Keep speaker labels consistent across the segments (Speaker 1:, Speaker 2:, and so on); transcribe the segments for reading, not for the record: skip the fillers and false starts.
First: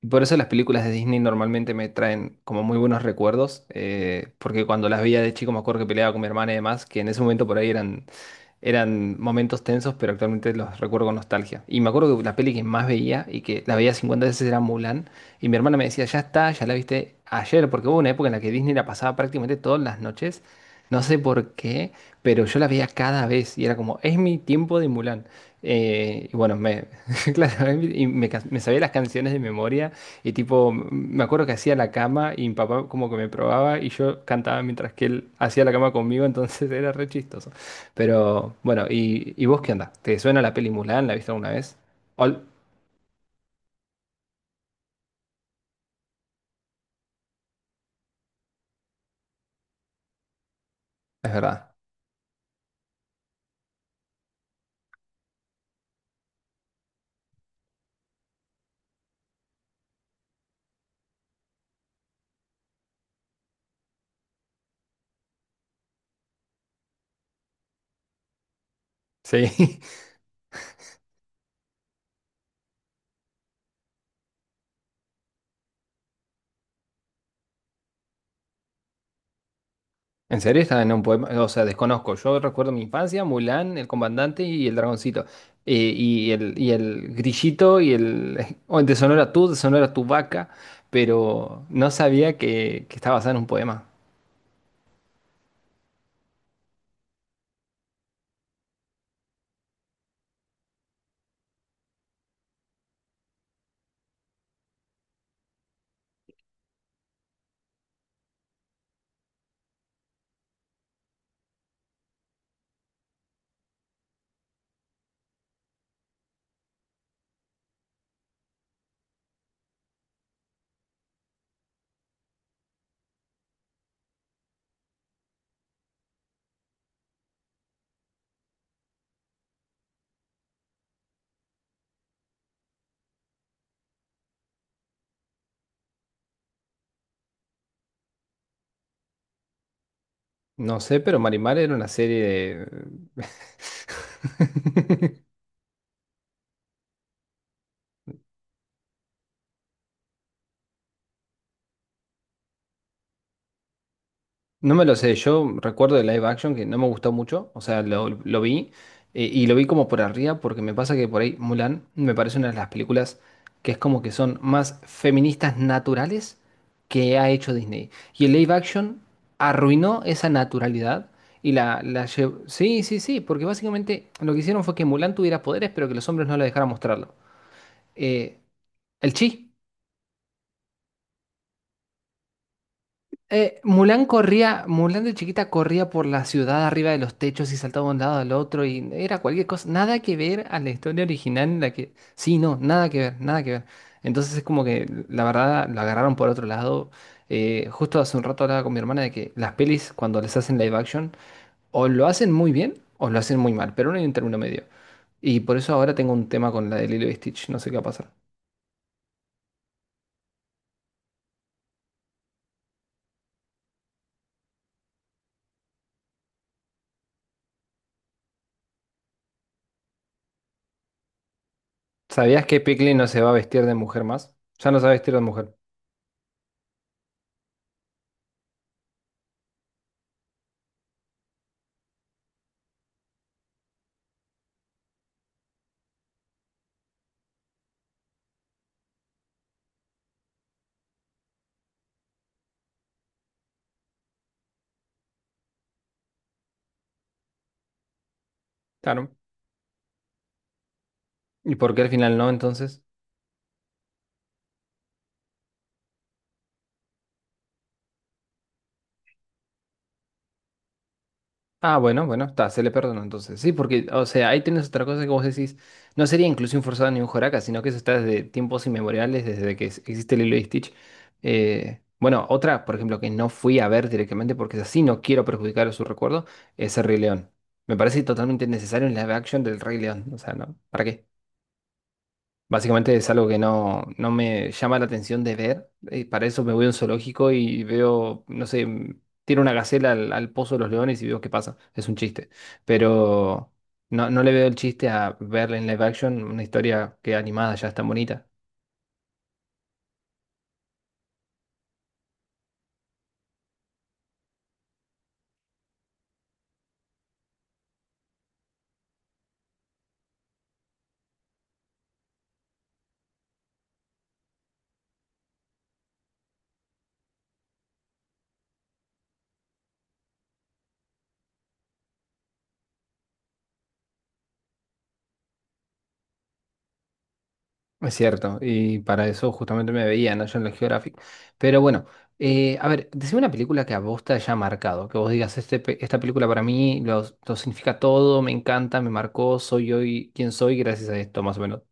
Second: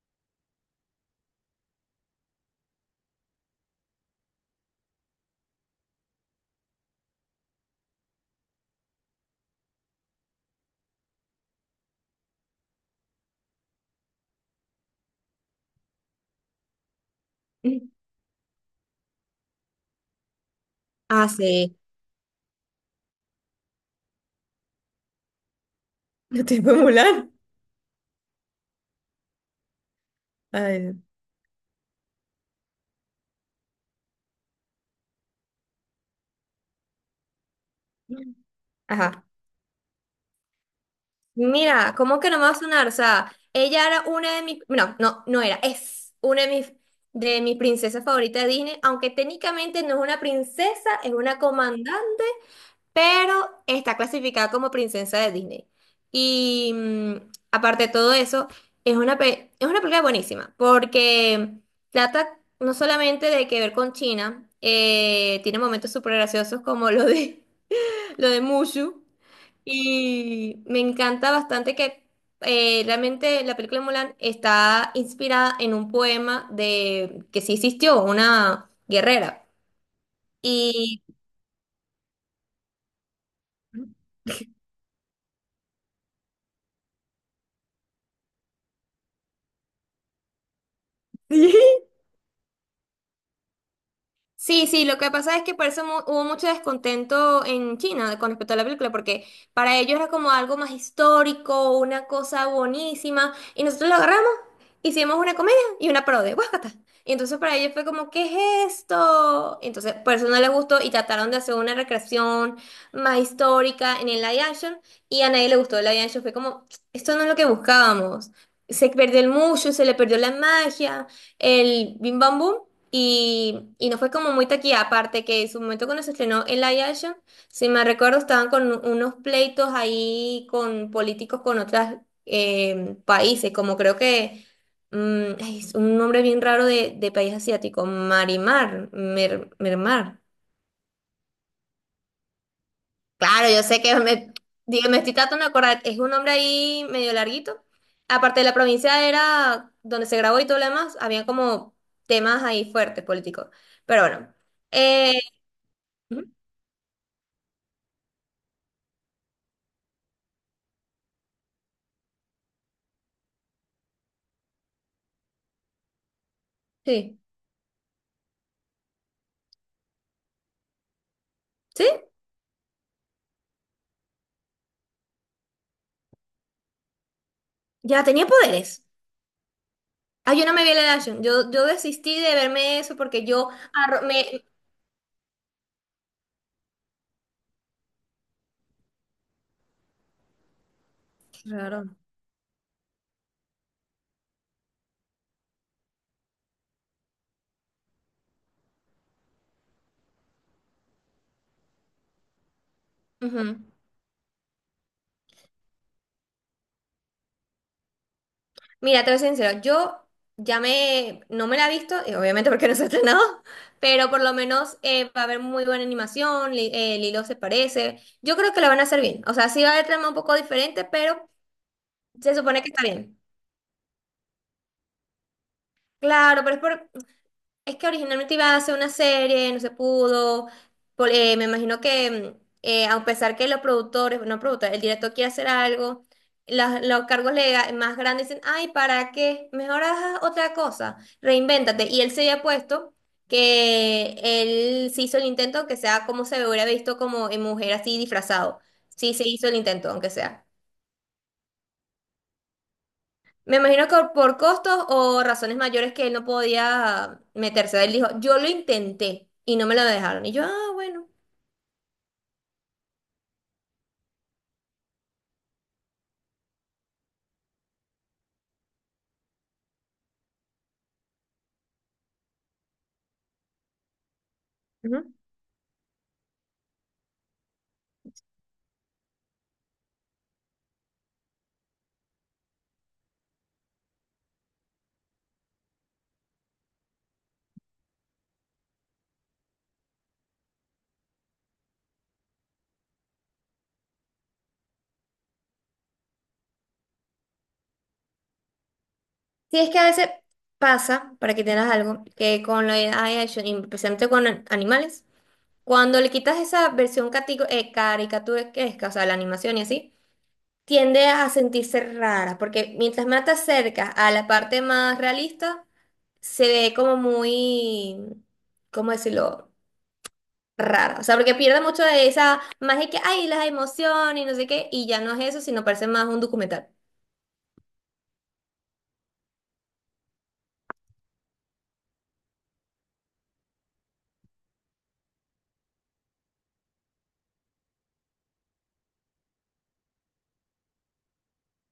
Speaker 1: Y por eso las películas de Disney normalmente me traen como muy buenos recuerdos, porque cuando las veía de chico me acuerdo que peleaba con mi hermana y demás, que en ese momento por ahí eran momentos tensos, pero actualmente los recuerdo con nostalgia. Y me acuerdo que la peli que más veía y que la veía 50 veces era Mulan, y mi hermana me decía, ya está, ya la viste ayer, porque hubo una época en la que Disney la pasaba prácticamente todas las noches, no sé
Speaker 2: Ah,
Speaker 1: por
Speaker 2: sí,
Speaker 1: qué, pero yo la veía cada vez y era como, es mi tiempo de Mulan. Eh, y
Speaker 2: yo
Speaker 1: bueno,
Speaker 2: tipo
Speaker 1: me,
Speaker 2: Mulan.
Speaker 1: claro, me sabía las canciones de memoria y tipo,
Speaker 2: Ay,
Speaker 1: me acuerdo que hacía la cama y mi papá como que me probaba y yo cantaba mientras que él hacía la cama conmigo, entonces era re chistoso.
Speaker 2: no.
Speaker 1: Pero bueno,
Speaker 2: Ajá.
Speaker 1: ¿y vos qué onda? ¿Te suena la peli Mulan? ¿La viste alguna vez?
Speaker 2: Mira, ¿cómo que no
Speaker 1: Ol-
Speaker 2: me va a sonar? O sea, ella era una de mis... No, no, no era. Es una de mis princesas favoritas de Disney, aunque técnicamente no es una princesa, es
Speaker 1: es
Speaker 2: una
Speaker 1: verdad.
Speaker 2: comandante. Pero está clasificada como princesa de Disney. Y aparte de todo eso, es una, es una película buenísima, porque trata no solamente de que ver con China, tiene momentos súper graciosos como lo de, lo de Mushu,
Speaker 1: Sí.
Speaker 2: y me encanta bastante que realmente la película de Mulan está inspirada en un poema de que sí existió, una guerrera.
Speaker 1: ¿En serio? Estaba en un
Speaker 2: Y
Speaker 1: poema. O sea, desconozco. Yo recuerdo mi infancia, Mulan, el comandante y el dragoncito. Y el grillito y el... O en Te sonora tú, te sonora tu vaca. Pero no sabía que estaba basada en un poema.
Speaker 2: sí, sí, lo que pasa es que por eso hubo mucho descontento en China con respecto a la película, porque para ellos era como algo más histórico, una cosa buenísima, y nosotros lo agarramos, hicimos una comedia y una parodia, ¡guácata! Y entonces para ellos fue como, ¿qué es esto? Entonces por eso no les gustó y trataron de hacer una recreación más histórica en el live action, y a nadie le gustó el live action, fue como, esto no es lo que buscábamos. Se perdió el mushu, se le perdió la magia, el bim bam boom. Y no fue como muy taquilla, aparte que en su momento cuando se estrenó el live action, si me recuerdo, estaban con unos pleitos ahí con políticos con otros países, como creo que mm, ay, es un nombre bien raro de país asiático, Marimar, Mermar.
Speaker 1: No sé, pero Marimar era una serie de...
Speaker 2: Claro, yo sé que me, digo, me estoy tratando de acordar, es un nombre ahí medio larguito. Aparte de la provincia era donde se grabó y todo lo demás, había como temas ahí fuertes políticos. Pero bueno.
Speaker 1: No me lo sé,
Speaker 2: eh,
Speaker 1: yo recuerdo de live
Speaker 2: ujú.
Speaker 1: action que no me gustó mucho, o sea, lo vi y lo vi como por arriba porque me pasa que por ahí Mulan me parece una de las películas que es como que son más feministas naturales que
Speaker 2: Sí,
Speaker 1: ha hecho Disney. Y el live action arruinó esa naturalidad y la,
Speaker 2: sí,
Speaker 1: la llevó... Sí, sí, sí, porque básicamente lo que hicieron fue que Mulan tuviera poderes pero que los hombres no la dejaran mostrarlo.
Speaker 2: ya tenía
Speaker 1: Eh,
Speaker 2: poderes.
Speaker 1: el chi.
Speaker 2: Ah, yo no me vi la Action. Yo desistí de verme eso porque yo
Speaker 1: Mulan
Speaker 2: me.
Speaker 1: corría, Mulan de chiquita corría por la ciudad arriba de los techos y saltaba de un lado al otro y era cualquier cosa, nada que ver a la historia original en la que,
Speaker 2: Claro.
Speaker 1: sí, no, nada que ver, nada que ver. Entonces es como que la verdad lo agarraron por otro lado. Justo hace un rato hablaba con mi hermana de que las pelis cuando les hacen live action o lo hacen muy bien o lo hacen muy
Speaker 2: Ujú.
Speaker 1: mal, pero no hay un término medio. Y por eso ahora tengo un tema con la de Lilo y Stitch, no sé qué va a pasar.
Speaker 2: Mira, te voy a ser sincera, yo ya me, no me la he visto, obviamente porque no se ha estrenado, pero por lo menos va a haber muy buena animación, Lilo se parece, yo creo que la van a hacer bien, o sea, sí va a haber trama un poco diferente, pero se
Speaker 1: ¿Sabías que
Speaker 2: supone que está
Speaker 1: Piccolo no
Speaker 2: bien.
Speaker 1: se va a vestir de mujer más? Ya no se va a vestir de mujer.
Speaker 2: Claro, pero es por, es que originalmente iba a hacer una serie, no se pudo. Me imagino que, a pesar que los productores, no productores, el director quiere hacer algo, los cargos más grandes dicen, ay, ¿para qué? Mejor haz otra cosa, reinvéntate. Y él se había puesto que él se hizo el intento, aunque sea como se hubiera visto como en mujer así disfrazado. Sí,
Speaker 1: Claro.
Speaker 2: se hizo el intento, aunque sea.
Speaker 1: ¿Y por qué al final no, entonces?
Speaker 2: Me imagino que por costos o razones mayores que él no podía meterse. Él dijo, yo lo intenté y no me lo dejaron. Y yo, ah, bueno.
Speaker 1: Ah, bueno, está, se le perdonó entonces. Sí, porque, o sea, ahí tienes otra cosa que vos decís, no sería inclusión forzada ni un Joraka, sino que eso está desde tiempos inmemoriales, desde que existe Lilo y Stitch. Bueno, otra, por ejemplo, que no fui a ver directamente porque así, no
Speaker 2: Ujú.
Speaker 1: quiero perjudicar su recuerdo, es el Rey León. Me parece totalmente necesario en live action del Rey León, o sea, ¿no? ¿Para qué? Básicamente es algo que no, no me llama la atención de ver. Para eso me voy a un zoológico y veo, no sé, mm, tiro una gacela al, al pozo de los leones y veo qué pasa. Es un chiste. Pero no, no le veo el chiste a verla en live action una historia que animada ya es tan bonita.
Speaker 2: Sí, es que a veces pasa, para que tengas algo, que con la AI action, y especialmente con animales, cuando le quitas esa versión caricaturesca, o sea, la animación y así, tiende a sentirse rara, porque mientras más te acercas a la parte más realista, se ve como muy, ¿cómo decirlo? Rara. O sea, porque pierde mucho de esa magia que hay, las emociones y no sé qué, y ya no es eso, sino parece más un documental.
Speaker 1: Es cierto. Y para eso justamente me veía, ¿no? Yo en la Geographic. Pero bueno, a ver, decime una película que a vos te haya marcado. Que vos digas, este, esta película para mí lo significa todo, me encanta, me marcó, soy hoy quien soy gracias a esto, más o menos.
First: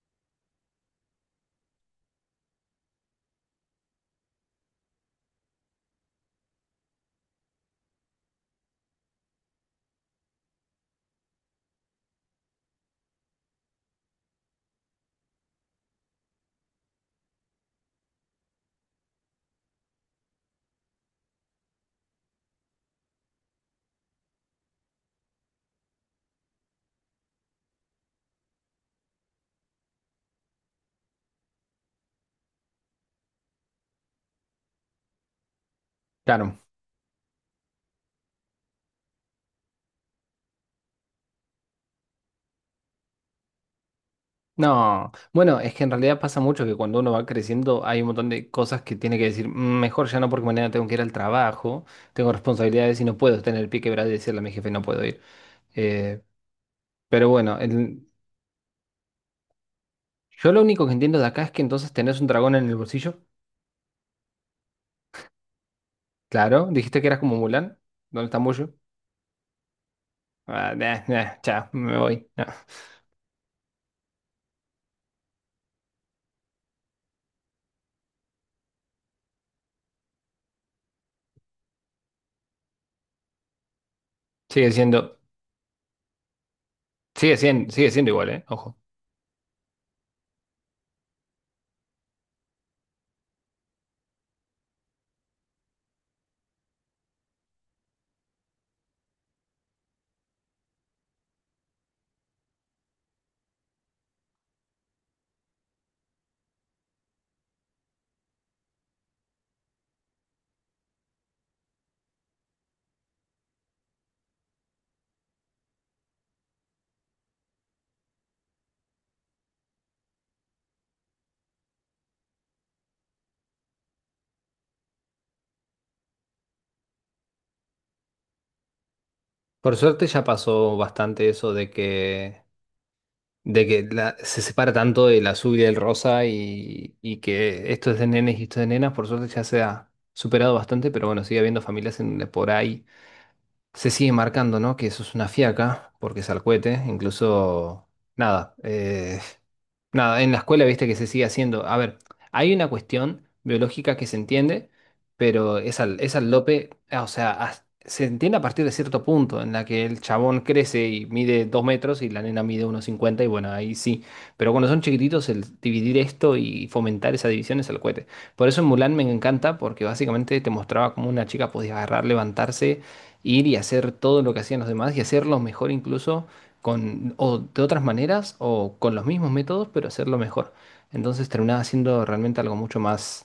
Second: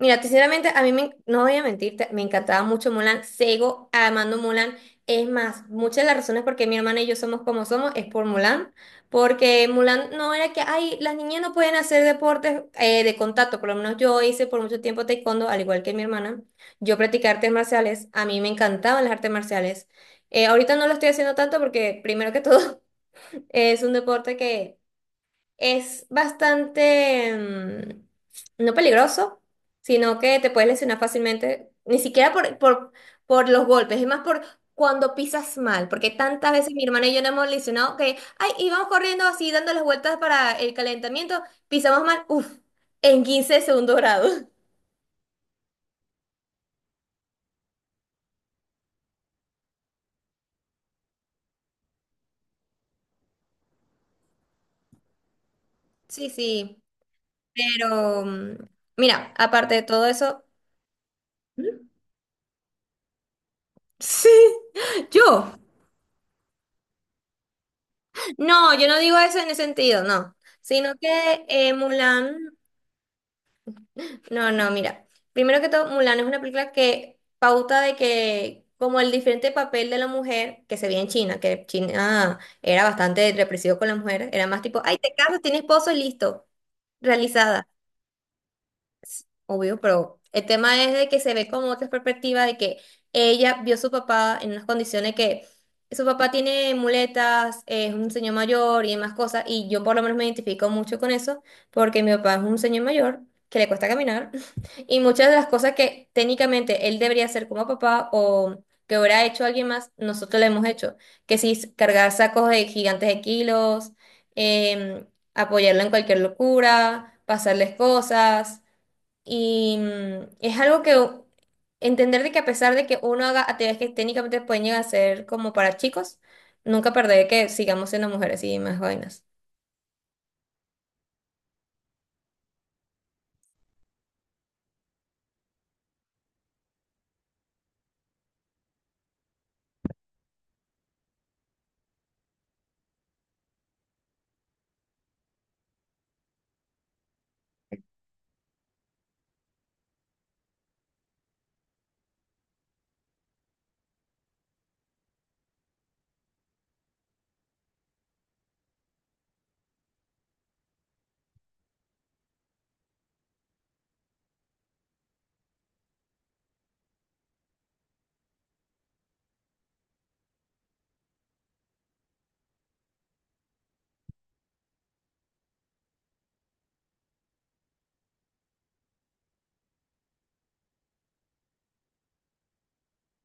Speaker 2: Mira, sinceramente, a mí me, no voy a mentirte, me encantaba mucho Mulan, sigo amando Mulan. Es más, muchas de las razones por qué mi hermana y yo somos como somos es por Mulan, porque Mulan no era que, ay, las niñas no pueden hacer deportes de contacto, por lo menos yo hice por mucho tiempo taekwondo, al igual que mi hermana. Yo practiqué artes marciales, a mí me encantaban las artes marciales. Ahorita no lo estoy haciendo tanto porque, primero que todo, es un deporte que es bastante, no peligroso, sino que te puedes lesionar fácilmente, ni siquiera por los golpes, es más por cuando pisas mal, porque tantas
Speaker 1: Claro.
Speaker 2: veces mi hermana y yo nos hemos lesionado que, ay, íbamos corriendo así, dando las vueltas para el calentamiento, pisamos mal, uff, en 15 de segundo grado.
Speaker 1: No, bueno, es que en realidad pasa mucho que cuando uno va creciendo hay un montón de cosas que tiene que decir, "Mm, mejor ya no porque mañana tengo que ir al trabajo, tengo responsabilidades y no puedo tener el pie quebrado y decirle a mi jefe no puedo ir. Eh,
Speaker 2: Sí, sí,
Speaker 1: pero bueno, el-
Speaker 2: pero mira, aparte de todo eso...
Speaker 1: yo lo único que entiendo de acá es que
Speaker 2: ¿Mm?
Speaker 1: entonces tenés un dragón en el bolsillo.
Speaker 2: Sí, yo.
Speaker 1: Claro, dijiste que eras como Mulan. ¿Dónde está Mushu?
Speaker 2: No, yo no digo eso en ese sentido, no.
Speaker 1: Ah,
Speaker 2: Sino
Speaker 1: nah, nah,
Speaker 2: que
Speaker 1: chao, me voy.
Speaker 2: Mulan,
Speaker 1: No.
Speaker 2: no, no, mira. Primero que todo, Mulan es una película que pauta de que como el diferente papel de la mujer que se veía en China, que China era bastante represivo con la mujer, era más
Speaker 1: Sigue
Speaker 2: tipo, ay, te
Speaker 1: siendo,
Speaker 2: casas, tienes esposo y listo,
Speaker 1: sigue
Speaker 2: realizada.
Speaker 1: siendo, sigue siendo igual, ¿eh? Ojo.
Speaker 2: Obvio, pero el tema es de que se ve como otra perspectiva de que ella vio a su papá en unas condiciones que su papá tiene muletas, es un señor mayor y demás cosas, y yo por lo menos me identifico mucho con eso, porque mi papá es un señor mayor que le cuesta caminar, y muchas de las cosas que técnicamente él debería hacer como papá o que hubiera hecho alguien más, nosotros le hemos hecho, que si es cargar sacos de gigantes de kilos, em, apoyarlo en cualquier locura, pasarles cosas. Y es algo que entender de que a pesar de que uno haga actividades que técnicamente pueden llegar a ser como para chicos, nunca perder que sigamos siendo mujeres y más vainas.
Speaker 1: Por suerte ya pasó bastante eso de que se separa tanto del azul y del rosa y que esto es de nenes y esto es de nenas, por suerte ya se ha superado bastante, pero bueno, sigue habiendo familias en, por ahí se sigue marcando, ¿no? Que eso es una fiaca, porque es al cohete, incluso, nada, en la escuela viste que se sigue haciendo. A ver, hay una cuestión biológica que se entiende, pero es es al lope, ah, o sea, se entiende a partir de cierto punto en la que el chabón crece y mide 2 metros y la nena mide 1,50 y bueno, ahí sí. Pero cuando son chiquititos, el dividir esto y fomentar esa división es al cohete. Por eso en Mulan me encanta, porque básicamente te mostraba cómo una chica podía agarrar, levantarse ir y hacer todo lo que hacían los demás y hacerlo mejor incluso con o de otras maneras o con los mismos métodos, pero hacerlo mejor. Entonces terminaba siendo realmente algo mucho más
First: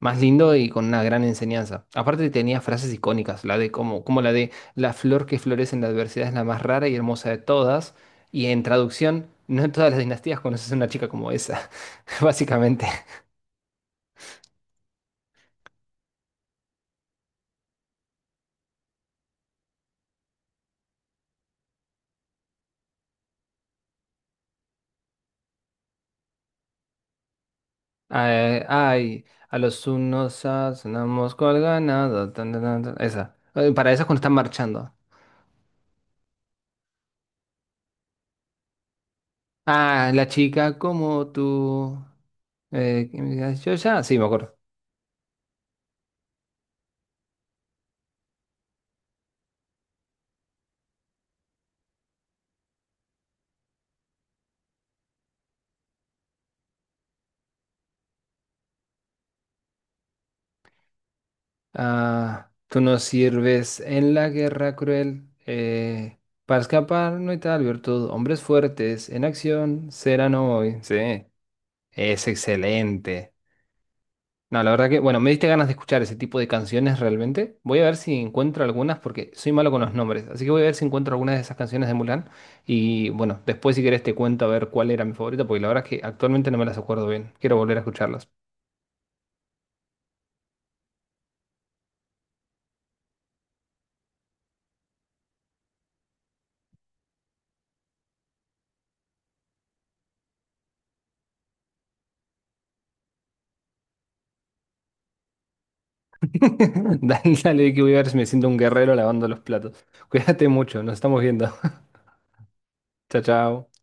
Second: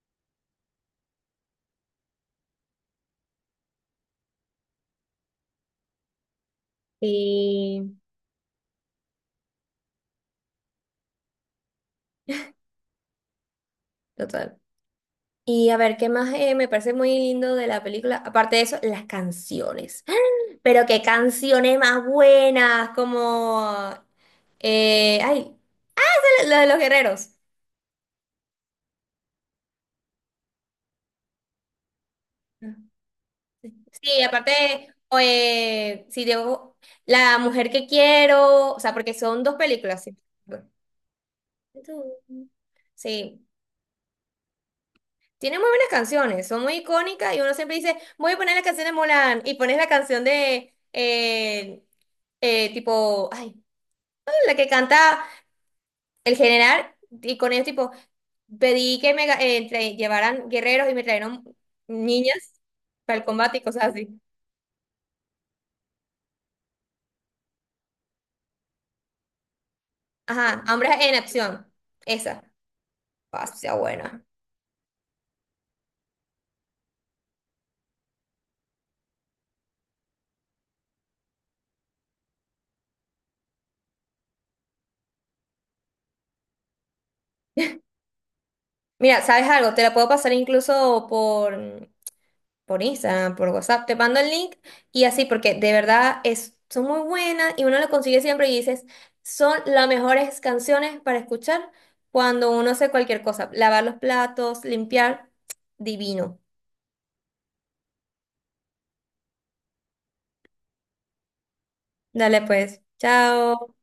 Speaker 1: más lindo y con una gran enseñanza. Aparte tenía frases icónicas, la de como la de la flor que florece en la adversidad es la más rara y hermosa de
Speaker 2: Y
Speaker 1: todas y en traducción no en todas las dinastías conoces a una chica como esa, básicamente.
Speaker 2: total. Y a ver, ¿qué más me parece muy lindo de la película? Aparte de eso, las canciones. Pero qué canciones más buenas, como... ay, la de los guerreros.
Speaker 1: Ay, ay, a los unos sonamos cual ganado. Tan, tan, tan, tan. Esa. Para esa cuando
Speaker 2: Sí,
Speaker 1: están
Speaker 2: aparte,
Speaker 1: marchando.
Speaker 2: si debo, la mujer que quiero, o sea, porque son dos películas.
Speaker 1: Ah,
Speaker 2: Sí,
Speaker 1: la chica como tú.
Speaker 2: tú.
Speaker 1: Que me
Speaker 2: Sí.
Speaker 1: digas, yo ya. Sí, me acuerdo.
Speaker 2: Tiene muy buenas canciones, son muy icónicas y uno siempre dice, voy a poner la canción de Mulan y pones la canción de, tipo, ay, la que canta el general y con ellos tipo, pedí que me llevaran guerreros y me trajeron
Speaker 1: Ah,
Speaker 2: niñas
Speaker 1: tú nos
Speaker 2: para el combate y
Speaker 1: sirves
Speaker 2: cosas
Speaker 1: en
Speaker 2: así.
Speaker 1: la guerra cruel. Para escapar no hay tal virtud. Hombres fuertes en acción serán
Speaker 2: Ajá,
Speaker 1: hoy.
Speaker 2: hombres
Speaker 1: Sí,
Speaker 2: en acción,
Speaker 1: es
Speaker 2: esa.
Speaker 1: excelente.
Speaker 2: Ah, sí, sea buena.
Speaker 1: No, la verdad que, bueno, me diste ganas de escuchar ese tipo de canciones realmente. Voy a ver si encuentro algunas porque soy malo con los nombres. Así que voy a ver si encuentro algunas de esas canciones de Mulan. Y bueno, después si querés te cuento a ver cuál era mi favorita porque la verdad es que actualmente no me las acuerdo bien. Quiero volver a escucharlas.
Speaker 2: Mira, ¿sabes algo? Te la puedo pasar incluso por Instagram, por WhatsApp. Te mando el link y así, porque de verdad es, son muy buenas y uno lo consigue siempre y dices, son las mejores canciones para escuchar cuando uno hace cualquier cosa. Lavar los platos, limpiar, divino.
Speaker 1: Dale, dale, que voy a ver si me siento un guerrero lavando los platos. Cuídate mucho, nos estamos viendo.
Speaker 2: Dale pues,
Speaker 1: Chao, chao.
Speaker 2: chao.